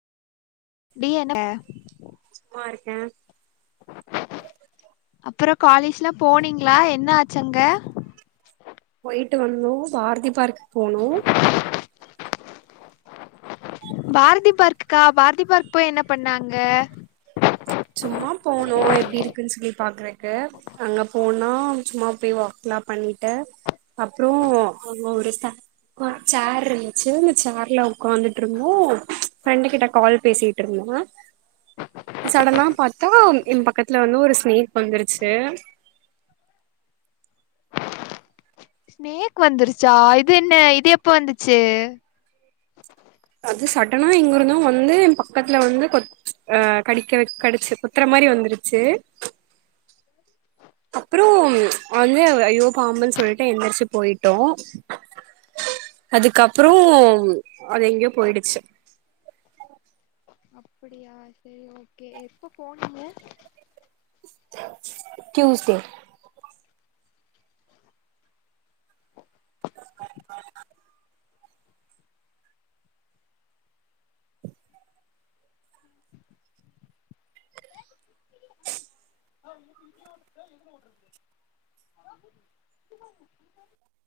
டிய [unintelligible] K அப்புறோ காலேஜ்லா போனீங்களா என்ன ஆச்சு அங்க போய்ட்டு வந்தோ பாரதி பார்க்க போனோம் பாரதி பார்குக்கா பாரதி பார்க் போயி என்ன பண்ணாங்க சும்மா போனோம் எப்டி இருக்குன்னு சொல்லி பாக்குறக்கு அங்க போனா சும்மா போய் வாக்லாம் பண்ணிட்டு. அப்றம் அங்க ஒரு சேர் இருந்துச்சு சேர்ல உட்காந்துட்ருந்தோம் ஃப்ரெண்டு கிட்ட கால் பேசிட்டு இருந்தோம். சடனா பாத்தா எ பக்கத்துல வந்து ஒரு ஸ்நேக் வந்துருச்சு ஸ்நேக் வந்துருச்சா இது என்ன இது எப்ப வந்துச்சு அது சடனா எங்கிருந்தோ வந்து என் பக்கத்துல வந்து கொத் அ கடிக்க கடிச்சு கொத்துற மாரி வந்துருச்சு அப்புறோ வந்து ஐயோ பாம்புன் சொல்லிட்டு எந்திரிச்சு போயிட்டோ அதுக்கப்புறோ அது எங்யோ போயிடுச்சு ப்படியா செரி ஓகே எப்ப போனீங்க டியூஸ்டே [inaudible]